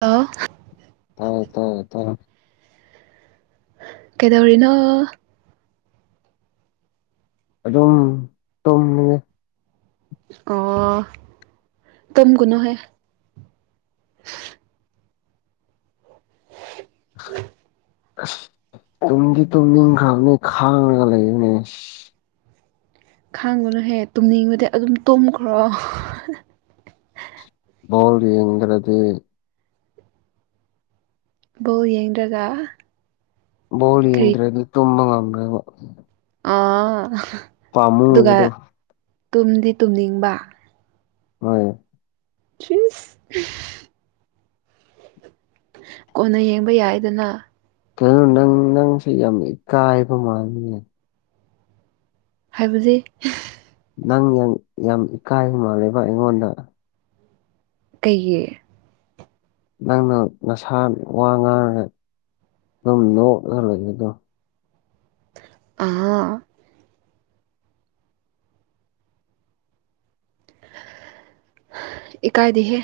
Hello ꯇꯥꯏ ꯇꯥꯏ ꯇꯥꯏ ꯀꯩꯗꯧꯔꯤꯅꯣ ꯑꯗꯨꯝ ꯇꯣꯡꯉꯦ ꯑꯣ ꯇꯨꯝꯚꯅꯨꯍꯦ ꯑꯁ ꯇꯨꯡꯗꯤ ꯇꯨꯝ ꯅꯤꯡꯈ꯭ꯔꯕꯅꯦ ꯈꯥꯡꯉꯒ ꯂꯩꯅꯦ ꯈꯥꯡꯕꯅꯨ ꯍꯦ ꯇꯨꯝꯅꯤꯡꯕꯗꯤ ꯑꯗꯨꯝ ꯇꯨꯝꯈ꯭ꯔꯣ ꯕꯣꯜ ꯌꯦꯡꯗꯔ꯭ꯥꯗꯤ ꯕꯣꯜ ꯌꯦꯡꯗ꯭ꯔꯒ ꯕꯣꯜ ꯀꯔꯤ ꯌꯦꯡꯗ꯭ꯔꯗꯤ ꯇꯨꯝꯕ ꯉꯝꯗꯦꯕ ꯑꯥ ꯑꯗꯨꯒ ꯄꯥꯝꯃꯨꯕꯗꯣ ꯇꯨꯝꯗꯤ ꯇꯨꯝꯅꯤꯡꯕ ꯍꯣꯏ ꯆꯤꯁ [unintelligible] ꯀꯣꯟꯅ ꯌꯦꯡꯕ ꯌꯥꯏꯗꯅ [unintelligible] ꯅꯪ ꯅꯪꯁꯦ ꯌꯥꯝꯅ ꯏꯀꯥꯏꯕ ꯃꯥꯂꯤꯅꯦ ꯍꯥꯏꯕꯗꯤ ꯅꯪ ꯌꯥꯝ ꯏꯀꯥꯏꯕ ꯃꯥꯜꯂꯦꯕ ꯑꯩꯉꯣꯟꯗ ꯀꯩꯒꯤ ꯅꯪꯅ ꯅꯁꯥ ꯋꯥ ꯉꯥꯡꯔꯒꯦꯜ ꯑꯗꯨꯝ ꯅꯣꯛꯂꯒ ꯂꯩꯕꯗꯣ ꯑꯥ ꯏꯀꯥꯏꯗꯦꯍꯦ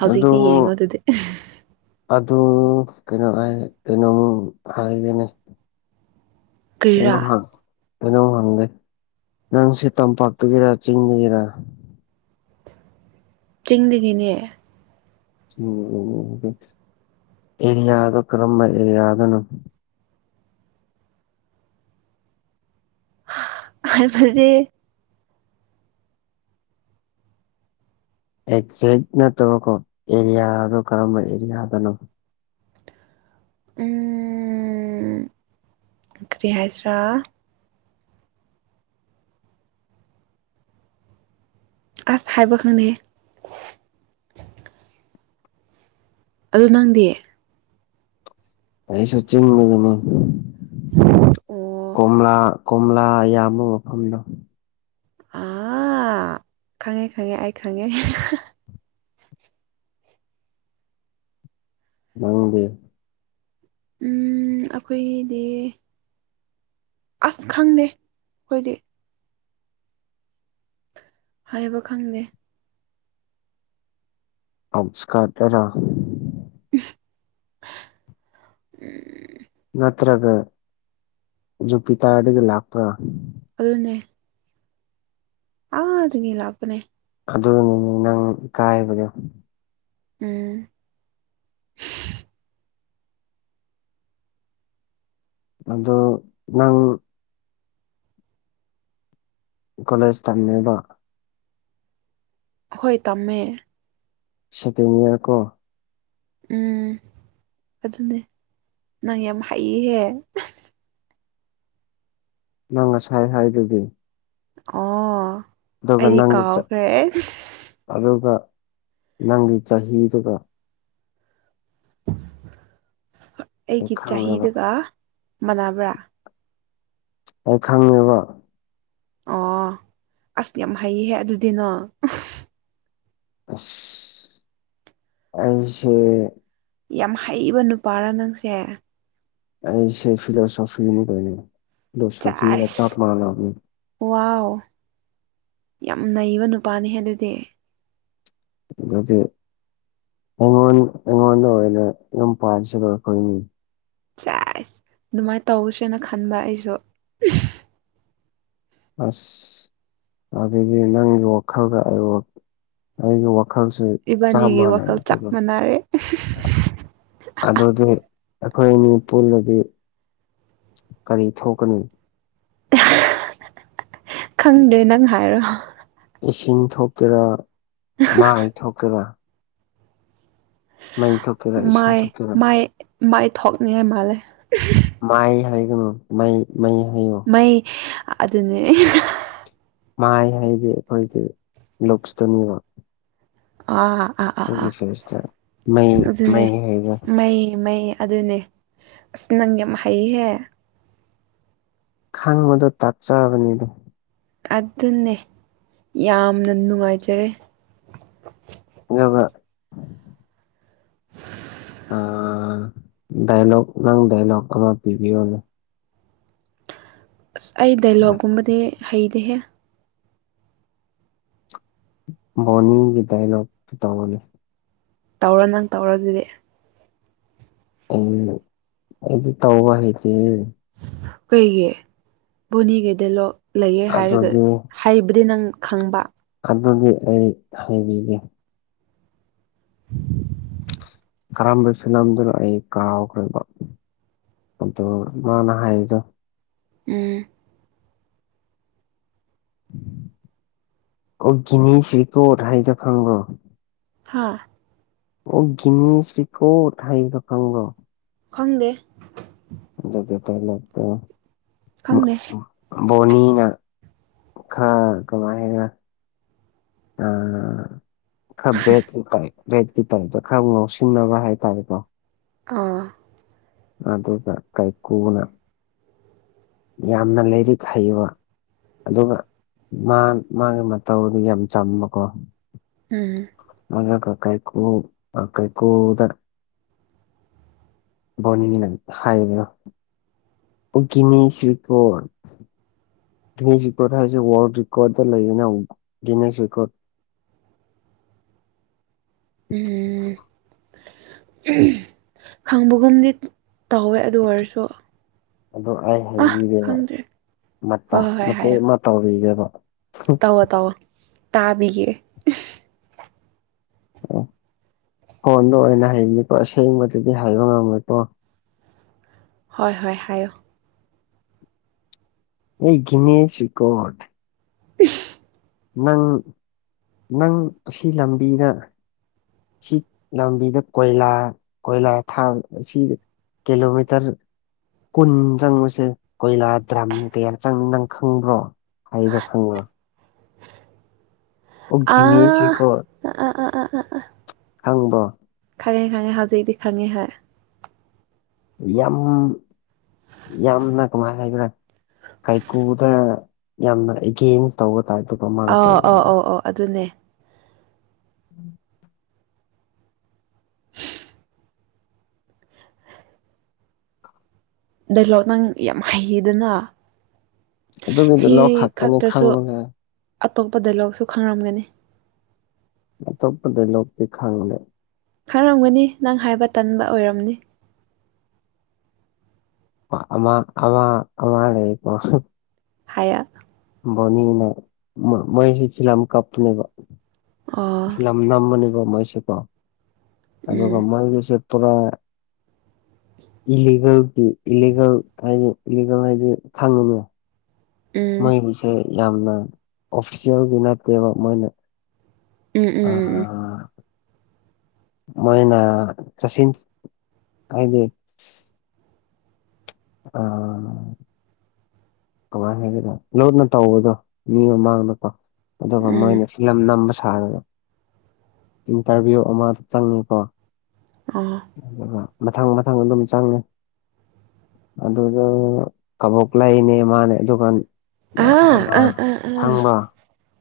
ꯍꯧꯖꯤꯛꯇꯤ ꯑꯗꯨꯝ ꯌꯦꯡꯉꯣ ꯑꯗꯨꯗꯤ ꯑꯗꯨ ꯀꯩꯅꯣ ꯀꯩꯅꯣꯝ ꯍꯥꯏꯒꯦꯅꯦ [unintelligible] [unintelligible] ꯀꯩꯅꯣꯝ ꯍꯪꯒꯦ ꯅꯪꯁꯦ ꯇꯝꯄꯥꯛꯇꯒꯤꯔ ꯆꯤꯡꯗꯒꯤꯔꯥ ꯆꯤꯡꯗꯒꯤꯅꯦ ꯎꯝ [unintelligible] ꯑꯦꯔꯤꯌꯥꯗꯣ ꯀꯔꯝꯕ ꯑꯦꯔꯤꯌꯥꯗꯅꯣ ꯍꯥꯏꯕꯗꯤ ꯑꯦꯛꯖꯦꯛ ꯅꯠꯇꯕꯀꯣ ꯑꯦꯔꯤꯌꯥꯗꯣ ꯀꯔꯝꯕ ꯑꯦꯔꯤꯌꯥꯗꯅꯣ ꯎ ꯀꯔꯤ ꯍꯥꯏꯁꯤꯔꯥ ꯑꯁ ꯍꯥꯏꯕ ꯈꯪꯗꯦꯍꯦ ꯑꯗꯨ ꯅꯪꯗꯤ ꯑꯩꯁꯨ ꯆꯤꯡꯗꯒꯤꯅꯤ ꯑꯣ ꯀꯣꯝꯂꯥ ꯀꯣꯝꯂꯥ ꯌꯥꯝꯕ ꯃꯐꯝꯗꯣ ꯑꯥ ꯈꯪꯉꯦ ꯈꯪꯉꯦ ꯑꯩ ꯈꯪꯉꯦ ꯅꯪꯗꯤ ꯎꯝ ꯑꯩꯈꯣꯏꯒꯤꯗꯤ ꯑꯁ ꯈꯪꯗꯦ ꯑꯩꯈꯣꯏꯗꯤ ꯍꯥꯏꯕ ꯈꯪꯗꯦ ꯑꯧꯎꯁꯀꯥꯠꯗꯔ ꯎꯝ ꯅꯠꯇ꯭ꯔꯒ ꯖꯨꯄꯤꯇꯥꯔꯗꯒꯤ ꯂꯥꯛꯄ꯭ꯔ ꯑꯗꯨꯅꯦ ꯑꯥꯗꯒꯤ ꯂꯥꯛꯄꯅꯦ ꯑꯗꯨꯅꯤꯅꯦ ꯅꯪ ꯏꯀꯥꯏꯕꯗꯣ ꯎꯝ ꯑꯗꯣ ꯅꯪ ꯀꯣꯂꯦꯖ ꯇꯝꯃꯤꯕꯣ ꯍꯣꯏ ꯇꯝꯃꯦ ꯁꯦꯀꯦꯟ ꯌꯔ ꯀꯣ ꯎꯝ ꯑꯗꯨꯅꯦ ꯅꯪ ꯌꯥꯝ ꯍꯩꯌꯦꯍꯦ ꯅꯪ ꯉꯁꯥꯏ ꯍꯥꯏꯗꯨꯗꯤ ꯑꯣ ꯑꯗꯨꯒ ꯑꯩꯗꯤ ꯅꯪ ꯀꯥꯎꯈ꯭ꯔꯦ ꯑꯗꯨꯒ ꯅꯪꯒꯤ ꯆꯍꯤꯗꯨꯒ꯫ ꯑꯩ ꯑꯩꯒꯤ ꯈꯪꯉꯦꯕ ꯆꯍꯤꯗꯨꯒ ꯃꯅꯕ꯭ꯔꯥ꯫ ꯑꯩ ꯈꯪꯉꯦꯕ꯫ ꯑꯣ ꯑꯁ ꯌꯥꯝ ꯍꯩꯌꯦꯍꯦ ꯑꯗꯨꯗꯤꯅꯣ꯫ ꯑꯁ ꯑꯩꯁꯦ꯫ ꯌꯥꯝ ꯍꯩꯕ ꯅꯨꯄꯥꯔꯥ ꯅꯪꯁꯦ꯫ ꯑꯩꯁꯦ ꯐꯤꯂꯣꯁꯣꯐꯤꯅꯤ ꯀꯩꯅꯦ ꯐꯤꯂꯣꯐꯤꯚ ꯆꯥꯞ ꯃꯅꯕꯅꯤ꯫ ꯋꯥ ꯌꯥꯝ ꯅꯩꯕ ꯅꯨꯄꯥꯅꯤ ꯑꯗꯨꯗꯤ꯫ ꯑꯗꯨꯗꯤ ꯑꯩꯉꯣꯟ ꯑꯩꯉꯣꯟꯗ ꯑꯣꯏꯅ ꯌꯨꯝ ꯄꯥꯟꯁꯤꯕ ꯑꯩꯈꯣꯏꯅꯤ꯫ ꯆꯁ ꯑꯗꯨꯃꯥꯏꯅ ꯇꯧꯁꯦꯅ ꯈꯟꯕ ꯑꯩꯁꯨ꯫ ꯑꯁ ꯑꯗꯨꯗꯤ ꯅꯪꯒꯤ ꯋꯥꯈꯜꯗ ꯑꯩ ꯑꯩꯒꯤ ꯋꯥꯈꯜ꯫ ꯏꯕꯥꯅꯤꯒꯤ ꯆꯥꯃꯅ ꯋꯥꯈꯜ ꯆꯞ ꯊꯨꯒ꯫ ꯃꯥꯟꯅꯔꯦ ꯑꯗꯨꯗꯤ ꯑꯩꯈꯣꯏ ꯑꯅꯤ ꯄꯨꯜꯂꯗꯤ꯫ ꯀꯔꯤ ꯊꯣꯛꯀꯅꯤ꯫ ꯈꯪꯗ꯭ꯔꯦ ꯅꯪ ꯍꯥꯏꯔꯣ꯫ ꯏꯁꯤꯡ ꯊꯣꯛꯀꯦꯔꯥ ꯃꯥꯏ ꯊꯣꯛꯀꯦꯔꯥ꯫ ꯃꯩꯊꯣꯛ꯫ ꯃꯥꯏ ꯃꯥꯏ ꯃꯥꯏꯊꯣꯛꯅꯤꯡꯉꯥꯏ ꯃꯥꯜꯂꯦ꯫ ꯃꯥꯏ ꯍꯥꯏꯒꯅꯨ ꯃꯩ ꯃꯩ ꯍꯥꯏꯌꯣ꯫ ꯃꯩ ꯑꯗꯨꯅꯦ꯫ ꯃꯥꯏ ꯍꯥꯏꯗꯤ ꯑꯩꯈꯣꯏꯒꯤ ꯂꯨꯛꯁꯇꯨꯅꯦꯕ꯫ ꯑꯥꯥ ꯑꯥ ꯑꯥ ꯑꯩꯒꯤ ꯑꯥ ꯐꯦꯁꯇ ꯃꯩ ꯑꯗꯨꯅꯦ ꯃꯩ ꯍꯥꯏꯒ ꯃꯩ ꯃꯩ ꯑꯗꯨꯅꯦ꯫ ꯑꯁ ꯅꯪ ꯌꯥꯝ ꯍꯩꯍꯦ꯫ ꯈꯪꯕꯗꯣ ꯇꯥꯛꯆꯕꯅꯤꯗꯣ꯫ ꯑꯗꯨꯅꯦ ꯌꯥꯝꯅ ꯅꯨꯡꯉꯥꯏꯖꯔꯦ꯫ ꯑꯗꯨꯒ꯫ ꯑꯥ ꯗꯥꯏꯂꯣꯛ ꯅꯪ ꯗꯥꯏꯂꯣꯛ ꯑꯃ ꯄꯤꯕꯤꯌꯣꯅꯦ꯫ ꯑꯁ ꯑꯩ ꯗꯥꯏꯂꯣꯛꯒꯨꯝꯕꯗꯤ ꯍꯩꯇꯦꯍꯦ꯫ ꯕꯣꯅꯤꯒꯤ ꯗꯗꯥꯏꯂꯣꯛ ꯇꯧꯒꯦ꯫ ꯇꯧꯔꯣ ꯅꯪ ꯇꯧꯔꯣ ꯑꯗꯨꯗꯤ꯫ ꯎꯝ ꯑꯩꯗꯤ ꯇꯧꯕ ꯍꯥꯏꯇꯦꯍꯦ꯫ ꯀꯩꯒꯤ ꯕꯣꯅꯤꯒꯤ ꯗꯥꯏꯂꯣꯛ ꯂꯩꯌꯦ ꯍꯥꯏꯔꯒ꯫ ꯑꯗꯨꯗꯤ ꯍꯩꯕꯗꯤ ꯅꯪ ꯈꯪꯕ꯫ ꯑꯗꯨꯗꯤ ꯑꯩ ꯍꯥꯏꯕꯤꯒꯦ꯫ [inaudible] ꯀꯔꯝꯕ ꯁꯅꯝꯗꯨꯔ ꯑꯩ ꯀꯥꯎꯈ꯭ꯔꯦꯕ ꯑꯗꯨ ꯃꯥꯅ ꯍꯥꯏꯔꯤꯗꯣ꯫ ꯎꯝ꯫ ꯑꯣ ꯒꯤꯅꯤ ꯁ꯭ꯔꯤꯀꯣꯠ ꯍꯥꯏꯗꯣ ꯈꯪꯕ꯭ꯔꯣ꯫ ꯍꯥꯥ꯫ ꯑꯣ ꯒꯤꯅꯤꯁꯤꯔꯤꯀꯣꯠ ꯍꯥꯏꯕ ꯈꯪꯕꯔꯣ꯫ ꯈꯪꯗꯦ꯫ ꯑꯗꯨꯒꯤ ꯗꯥꯏꯂꯦꯛꯇꯣ ꯈꯪꯗꯦ ꯫ ꯕꯣꯅꯤꯅ ꯈꯔ ꯀꯃꯥꯏꯅ꯫ ꯑ ꯈꯔ ꯚꯦꯠꯀꯤ ꯇꯥꯏꯞ ꯚꯦꯠꯀꯤ ꯇꯥꯏꯞꯇ ꯈꯔ ꯉꯥꯎꯁꯤꯟꯅꯕ ꯍꯥꯏꯇꯥꯔꯦꯀꯣ꯫ ꯑꯥ꯫ ꯑꯗꯨꯒ ꯀꯥꯏꯀꯨꯅ ꯌꯥꯝꯅ ꯂꯥꯏꯔꯤꯛ ꯍꯩꯕ꯫ ꯑꯗꯨꯒ ꯃꯥ ꯃꯥꯒꯤ ꯃꯇꯧꯗꯨ ꯌꯥꯝ ꯆꯝꯕꯀꯣ꯫ ꯎꯝ꯫ ꯃ ꯀ ꯀꯥꯏ ꯀꯣ ꯀ ꯀꯩ ꯀꯨꯗ꯫ ꯕꯣꯅꯤꯅꯪ ꯍꯥꯏꯕꯤꯌꯣ ꯫ [unintelligible] ꯗꯤꯅꯦꯁ ꯔꯦꯀꯣꯔꯠ ꯍꯥꯏꯁꯦ ꯋꯥꯔꯜꯗ ꯔꯦꯀꯣꯔꯠꯇ ꯂꯩꯌꯦꯅ ꯗꯤꯅꯦꯁ ꯔꯦꯀꯣꯔꯠ꯫ ꯎꯝ ꯈꯪꯕꯒꯨꯝꯗꯤ ꯇꯧꯋꯦ ꯑꯗꯨ ꯑꯣꯏꯔꯁꯨ ꯑꯗꯨ ꯑꯩ ꯑꯥ ꯍꯩꯕꯤꯔꯦꯕ ꯈꯪꯗ꯭ꯔꯦ ꯃꯇꯦꯛ ꯑꯃ ꯇꯧꯔꯤꯒꯦꯕ ꯇꯑꯣ ꯇꯧꯑꯣ ꯇꯥꯕꯤꯒꯦ꯫ ꯑꯣ ꯐꯣꯟꯗ ꯑꯣꯏꯅ ꯍꯩꯅꯤꯀꯣ ꯑꯁꯦꯡꯕꯗꯨꯗꯤ ꯍꯥꯏꯕ ꯉꯝꯃꯦꯣꯏꯀꯣ꯫ ꯍꯣꯏ ꯍꯣꯏ ꯍꯥꯏꯌꯣ꯫ ꯍꯩ ꯒꯦꯅꯦꯁ ꯔꯦꯒꯣꯠ [unintelligible] ꯅꯪ ꯅꯪ ꯑꯁꯤ ꯂꯝꯕꯤꯗ ꯁꯤ ꯂꯝꯕꯤꯗ ꯀꯣꯏꯂꯥ ꯀꯣꯏꯂꯥ ꯊꯥꯡ ꯑꯁꯤ ꯀꯤꯂꯣꯃꯤꯇꯔ ꯀꯨꯟ ꯆꯪꯕꯁꯦ ꯀꯣꯏꯂꯥ ꯗ꯭ꯔꯝ ꯀꯌꯥ ꯆꯪꯉꯤ ꯅꯪ ꯈꯪꯕ꯭ꯔꯣ? [unintelligible] ꯑꯣ ꯒꯤꯅꯦꯁ ꯑꯥ ꯑꯥ ꯑꯥ ꯑ ꯑ ꯍꯪꯕꯣ ꯈꯪꯉꯦ ꯈꯪꯉꯦ ꯍꯧꯖꯤꯛꯇꯤ ꯈꯪꯉꯦ ꯍꯣꯏ ꯌꯥꯝ ꯌꯥꯝꯅ ꯀꯃꯥꯏ ꯍꯥꯏꯒꯦꯔ ꯀꯥꯏꯀꯨꯗ ꯌꯥꯝꯅ ꯑꯦꯒꯦꯟꯁ ꯇꯧꯒ ꯇꯥꯏ ꯇꯨ ꯀ꯭ꯔꯃꯥꯟ ꯇꯧꯕꯗ ꯑꯣ ꯑꯗꯨꯅꯦ꯫ [inaudible] ꯗꯥꯏꯂꯣꯛ ꯅꯪ ꯌꯥꯝ ꯍꯩꯌꯦꯗꯅ ꯑꯗꯨ ꯀ ꯁꯤ ꯂꯧ ꯍꯥꯛꯇꯅꯤ ꯈꯛꯇꯁꯨ ꯈꯥꯡꯕ ꯑꯇꯣꯞꯄ ꯗꯥꯏꯂꯣꯛꯁꯨ ꯈꯪꯔꯝꯒꯅꯤ꯫ ꯑꯇꯣꯞꯄꯗ ꯂꯣꯛꯇꯤ ꯈꯥꯡꯗꯦ꯫ ꯈꯔꯝꯒꯅꯤ ꯅꯪ ꯍꯥꯏꯕ ꯇꯟꯕ ꯑꯣꯏꯔꯝꯅꯤ꯫ ꯑꯝ ꯑꯃ ꯂꯩ ꯄꯣꯁ ꯍꯥꯏꯌꯥ ꯕꯣꯅꯤꯅ ꯃꯩꯁꯂꯝ ꯀꯞꯅꯦꯕ ꯑꯣ ꯅꯝꯃꯅꯦꯕ ꯃꯣꯏꯁꯦꯀꯣ ꯑꯗꯨꯒ ꯎꯝ ꯃꯣꯏꯒꯤꯁꯦ ꯄꯨꯔꯥ ꯏꯂꯤꯒꯜꯒꯤ ꯏꯂꯤꯒꯜ ꯍꯥꯏꯗꯤ ꯏꯂꯤꯒꯜ ꯍꯥꯏꯗꯤ ꯈꯪꯉꯤꯅꯦ꯫ ꯎꯝ ꯃꯩꯒꯤꯁꯦ ꯌꯥꯝꯅ ꯑꯣꯐꯤꯁꯦꯜꯗꯤ ꯅꯠꯇꯦꯕ ꯃꯣꯏꯅ ꯎꯝ ꯎꯝ ꯑ ꯎꯝ ꯎꯝ ꯃꯣꯏꯅ ꯆꯠꯁꯤꯟ ꯍꯥꯏꯗꯤ ꯑ ꯀꯃꯥꯏꯅ ꯍꯥꯏꯒꯗ ꯂꯨꯅ ꯇꯧꯕꯗꯣ ꯃꯤ ꯃꯃꯥꯡꯗꯀꯣ ꯑꯗꯨꯒ ꯎꯝ ꯃꯣꯏꯅ ꯐꯤꯂꯝ ꯅꯝꯕ ꯁꯥꯔꯒ ꯏꯟꯇꯔꯚꯤꯌꯨ ꯑꯃꯗ ꯆꯪꯉꯤꯀꯣ ꯑꯣ ꯃꯊ ꯪ ꯃꯊꯪ ꯑꯗꯨꯝ ꯆꯪꯉꯦ꯫ ꯑꯗꯨꯗ ꯀꯕꯣꯛ ꯂꯩꯅꯦ ꯃꯥꯅꯦ ꯑꯗꯨꯒꯟ ꯑꯥ ꯑꯥ ꯑꯥ ꯑꯥ ꯊꯪꯕ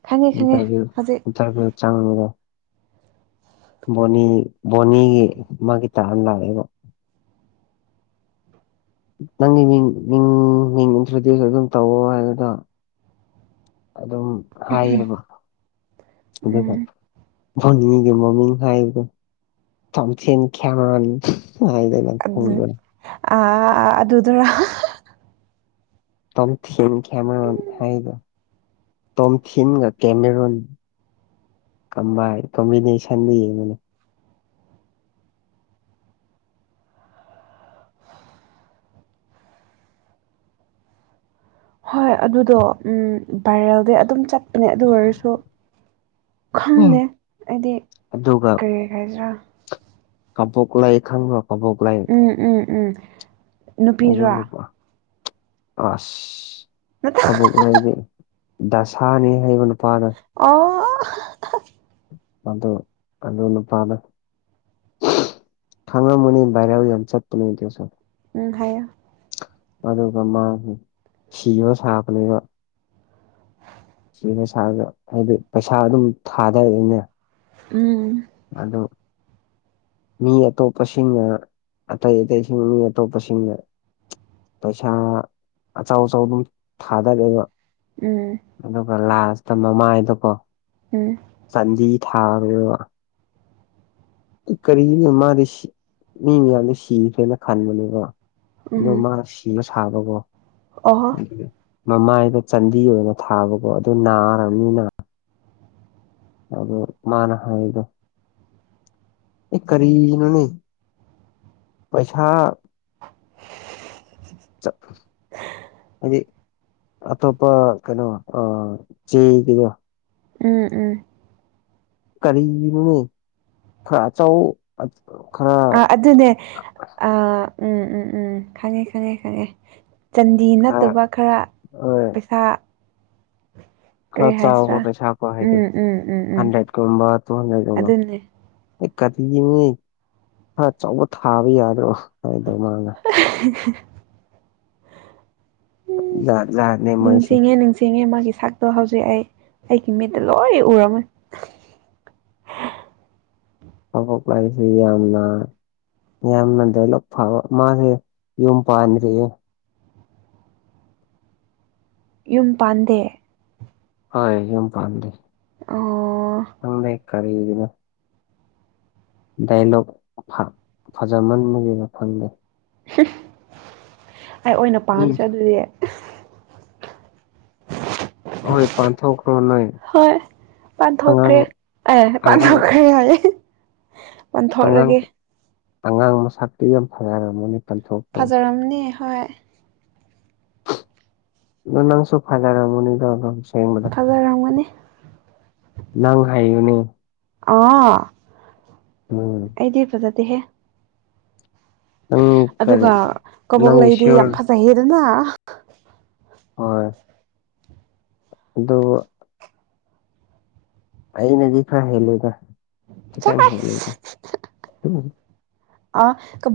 ꯈꯪꯉꯦ ꯏ ꯈꯪꯉꯦ ꯍꯧꯖꯤꯛ ꯏꯟꯇꯔꯚꯤꯌꯨ ꯆꯪꯉꯕ ꯕꯣꯅꯤ ꯕꯣꯅꯤꯒꯤ ꯃꯥꯒꯤ ꯇꯥ ꯑꯃ ꯂꯥꯛꯑꯦꯕꯣ꯫ ꯅꯪꯒꯤ ꯃꯤꯡ ꯃꯤꯡ ꯃꯤꯡ ꯏꯟꯇ꯭ꯔꯣꯗ꯭ꯌꯨꯁ ꯑꯗꯨꯝ ꯇꯧꯑꯣ ꯍꯥꯏꯕꯗꯣ ꯑꯗꯨꯝ ꯍꯥꯏꯌꯦꯕ ꯑꯗꯨꯒ ꯎꯝ ꯐꯣꯅꯤꯒꯤ ꯃꯃꯤꯡ ꯍꯥꯏꯕꯗꯣ ꯇꯣꯝꯊꯤꯟ ꯀꯦꯃꯦꯔꯨꯟ ꯍꯥꯏꯗꯅ ꯑꯗꯨ ꯑ ꯑꯗꯨꯗꯤ ꯇꯣꯝꯐꯤꯟ ꯀꯦꯃꯦꯔꯨꯟ ꯍꯥꯏꯗꯣ ꯇꯣꯝꯊꯤꯟꯒ ꯀꯦꯃꯦꯔꯨꯟ ꯀꯝꯕꯥꯏ ꯀꯝꯃꯨꯅꯁꯟꯗ ꯌꯦꯡꯉꯨꯅꯦ ꯍꯣꯏ ꯑꯗꯨꯗꯣ ꯎꯝ ꯚꯏꯔꯦꯜꯗꯤ ꯑꯗꯨꯝ ꯆꯠ ꯑ ꯑꯗꯨ ꯑꯣꯏꯔꯁꯨ ꯈꯪꯗꯦ ꯑꯩꯗꯤ ꯑꯗꯨꯒ ꯀꯔꯤ ꯍꯥꯏꯖ꯭ꯔꯥ ꯀꯕꯣꯛꯂꯩ ꯈꯪꯕꯔꯣ ꯀꯕꯣꯛꯂꯩ ꯎꯝ ꯎꯝ ꯎꯝ ꯑꯣ ꯅꯨꯄꯤꯔꯥ ꯂꯄ ꯑꯁ ꯅꯠꯇꯦ ꯍꯕ ꯗꯤ ꯗꯁꯥꯅꯤ ꯍꯥꯏꯕ ꯅꯨꯄꯥꯗ ꯑꯣ ꯃꯗꯣ ꯑꯗꯨ ꯅꯨꯄꯥꯗꯣ ꯊꯉꯥ ꯃꯅꯤ ꯔꯕꯨ ꯌꯥꯝ ꯆ ꯄꯨꯃꯤꯁ ꯎꯝ ꯍꯥꯏꯌꯣ ꯑꯗꯨꯒ ꯃꯥꯒꯤ ꯁꯤꯕ ꯁꯥꯕꯅꯦꯕ ꯁꯤ ꯁꯥꯥꯗ ꯍꯥꯏꯗꯤ ꯄꯩꯁꯥ ꯗꯨꯕꯨꯗꯤ ꯊꯥꯗꯩꯅꯦ ꯎꯝ ꯑꯗꯣ ꯃꯤ ꯑꯇꯣꯞꯄꯁꯤꯡꯅ ꯑꯇꯩ ꯑꯇꯩꯁꯤꯡ ꯃꯤ ꯑꯇꯣꯞꯄꯁꯤꯡꯅ ꯄꯩꯁꯥ ꯑꯆꯧ ꯑꯆꯧ ꯑꯗꯨꯝ ꯊꯥꯗꯒꯦꯕ ꯎꯝ ꯑꯗꯨꯒ ꯂꯥꯁꯇ ꯃꯃꯥꯏꯗꯨꯀꯣ ꯎꯝ ꯆꯥꯟꯗꯤ ꯊꯥꯔ ꯏ ꯀꯔꯤꯅꯣ ꯃꯥꯒꯤꯁꯤ ꯃꯤ ꯃꯌꯥꯝꯅ ꯁꯤꯈ꯭ꯔꯦꯅ ꯈꯟꯕꯅꯦꯀꯣ ꯎꯝ ꯑꯗꯣ ꯃꯥ ꯁꯤꯕ ꯁꯥꯕꯀꯣ ꯑꯣꯍꯣ ꯃꯃꯥꯏꯗꯣ ꯆꯟꯗꯤ ꯑꯣꯏꯅ ꯊꯥꯕꯀꯣ ꯑꯗꯨ ꯅꯥꯔꯕꯅꯤꯅ ꯑꯣ ꯃꯥꯅ ꯍꯥ ꯏ ꯑꯦ ꯀꯔꯤꯅꯅꯤ ꯄꯩꯁꯥ ꯆꯠ ꯍꯥꯏꯗꯤ ꯑꯇꯣꯞꯄ ꯀꯩꯅꯣ ꯑꯥ ꯆꯦꯒꯤꯗꯣ ꯎꯝ ꯎꯝ ꯀꯔꯤꯒꯤꯅꯣꯅꯦ ꯈꯔ ꯆꯥꯎꯑꯣ ꯑꯗꯨꯗꯣ ꯈꯔ ꯑ ꯑꯗꯨꯅꯦ ꯑ ꯎꯝ ꯎꯝ ꯎꯝ ꯈꯪꯉꯦ ꯈꯪꯉꯦ ꯈꯪꯉꯦ ꯆꯟꯗꯤ ꯅꯠꯇꯕ ꯈꯔ ꯍꯣꯏ ꯄꯩꯁꯥ ꯈꯔ ꯀꯔꯤ ꯆꯥꯎꯕ ꯍꯥꯏꯁꯤꯔꯥ ꯄꯩꯁꯥꯀꯣ ꯍꯥꯏꯗꯤ ꯎꯝ ꯎꯝ ꯎꯝ ꯎꯝ ꯍꯟꯗ꯭ꯔꯦꯠꯀꯨꯝꯕ ꯇꯨ ꯍꯟꯗ꯭ꯔꯦꯠꯀꯨꯝꯕ ꯑꯗꯨꯅꯦ ꯑꯩ ꯀꯔꯤꯒꯤ ꯃꯤ ꯈꯔꯆꯕ ꯊꯥꯕ ꯌꯥꯗ꯭ꯔꯣ ꯍꯥꯏꯗꯧ ꯃꯥꯅ [inaudible] ꯎꯝ ꯖꯥꯠ ꯖꯥꯠꯅꯦ ꯃꯣꯏꯁꯦ ꯅꯤꯡꯁꯤꯡꯉꯦ ꯅꯤꯡꯁꯤꯡꯉꯦ ꯃꯥꯒꯤ ꯁꯛ ꯑꯗꯣ ꯍꯧꯖꯤꯛ ꯑꯩ ꯑꯩꯒꯤ ꯃꯤꯠꯇ ꯂꯣꯏ ꯎꯔꯝꯃꯦ ꯀꯕꯣꯂꯩꯁꯤ ‌ꯌꯥꯝꯅ ꯌꯥꯝꯅ ꯗꯥꯏꯂꯣꯒ ꯐꯕ ꯃꯥꯅꯦ ꯌꯨꯝ ꯄꯟꯗꯔ꯭ꯤꯌꯦ ꯌꯨꯝ ꯄꯥꯟꯗꯦ ꯍꯣꯏ ꯌꯨꯝ ꯄꯥꯝꯗꯦ ꯑꯣ ꯈ ꯪꯗꯦ ꯀꯔꯤꯒꯤꯅꯣ ꯗꯥꯏꯂꯣꯛ ꯐꯖꯃꯟꯕꯒꯤꯅ ꯐꯪꯗꯦ ꯑꯩ ꯑꯣꯏꯅ ꯎꯝ ꯄꯥꯟꯝꯁꯦ ꯑꯗꯨꯗꯤ ꯍꯣꯏ ꯄꯥꯟꯊꯣꯛꯈ꯭ꯔꯣ ꯅꯣꯏ ꯍꯣꯏ ꯑꯉꯥꯡ ꯄꯥꯟꯊꯣꯛꯈ꯭ꯔꯦ ꯑꯦ ꯑꯉꯥꯡ ꯄꯥꯟꯊꯣꯛꯈ꯭ꯔꯦ ꯍꯥꯏꯌꯦ ꯑꯉꯥꯡ ꯄꯥꯟꯊꯣꯛꯔꯒꯦ ꯑꯉꯥꯡ ꯃꯁꯛꯇꯤ ꯌꯥꯝ ꯐꯖꯔꯝꯃꯅꯤ ꯄꯥꯟꯊꯣꯛꯇꯣ ꯐꯖꯔꯝꯅꯦ ꯍꯣꯏ ꯑꯗꯨ ꯅꯪꯁꯨꯣ ꯐꯥꯏꯗꯔ ꯃꯅꯤꯗꯝꯁꯨ ꯀꯜꯖꯔꯝꯒꯅꯤ ꯅꯪ ꯍꯥꯏꯌꯨꯅꯦ ꯑ ꯎꯝ ꯑꯩꯗꯤ ꯐꯖꯗꯤꯦꯍꯦ ꯅꯪ ꯀꯔꯤ ꯑꯗꯨꯒ ꯀꯕꯣꯛ ꯅꯪꯒꯤ ꯂꯩꯗꯤ ꯁꯤꯌꯣꯔ ꯌꯥꯝ ꯐꯖꯩꯍꯦꯗꯅ ꯍꯣꯏ ꯑꯗꯨꯣ ꯑꯩꯏꯅꯦꯗꯤꯥ ꯍꯦꯂꯒ ꯆ ꯑꯗꯨꯝ ꯑ ꯀ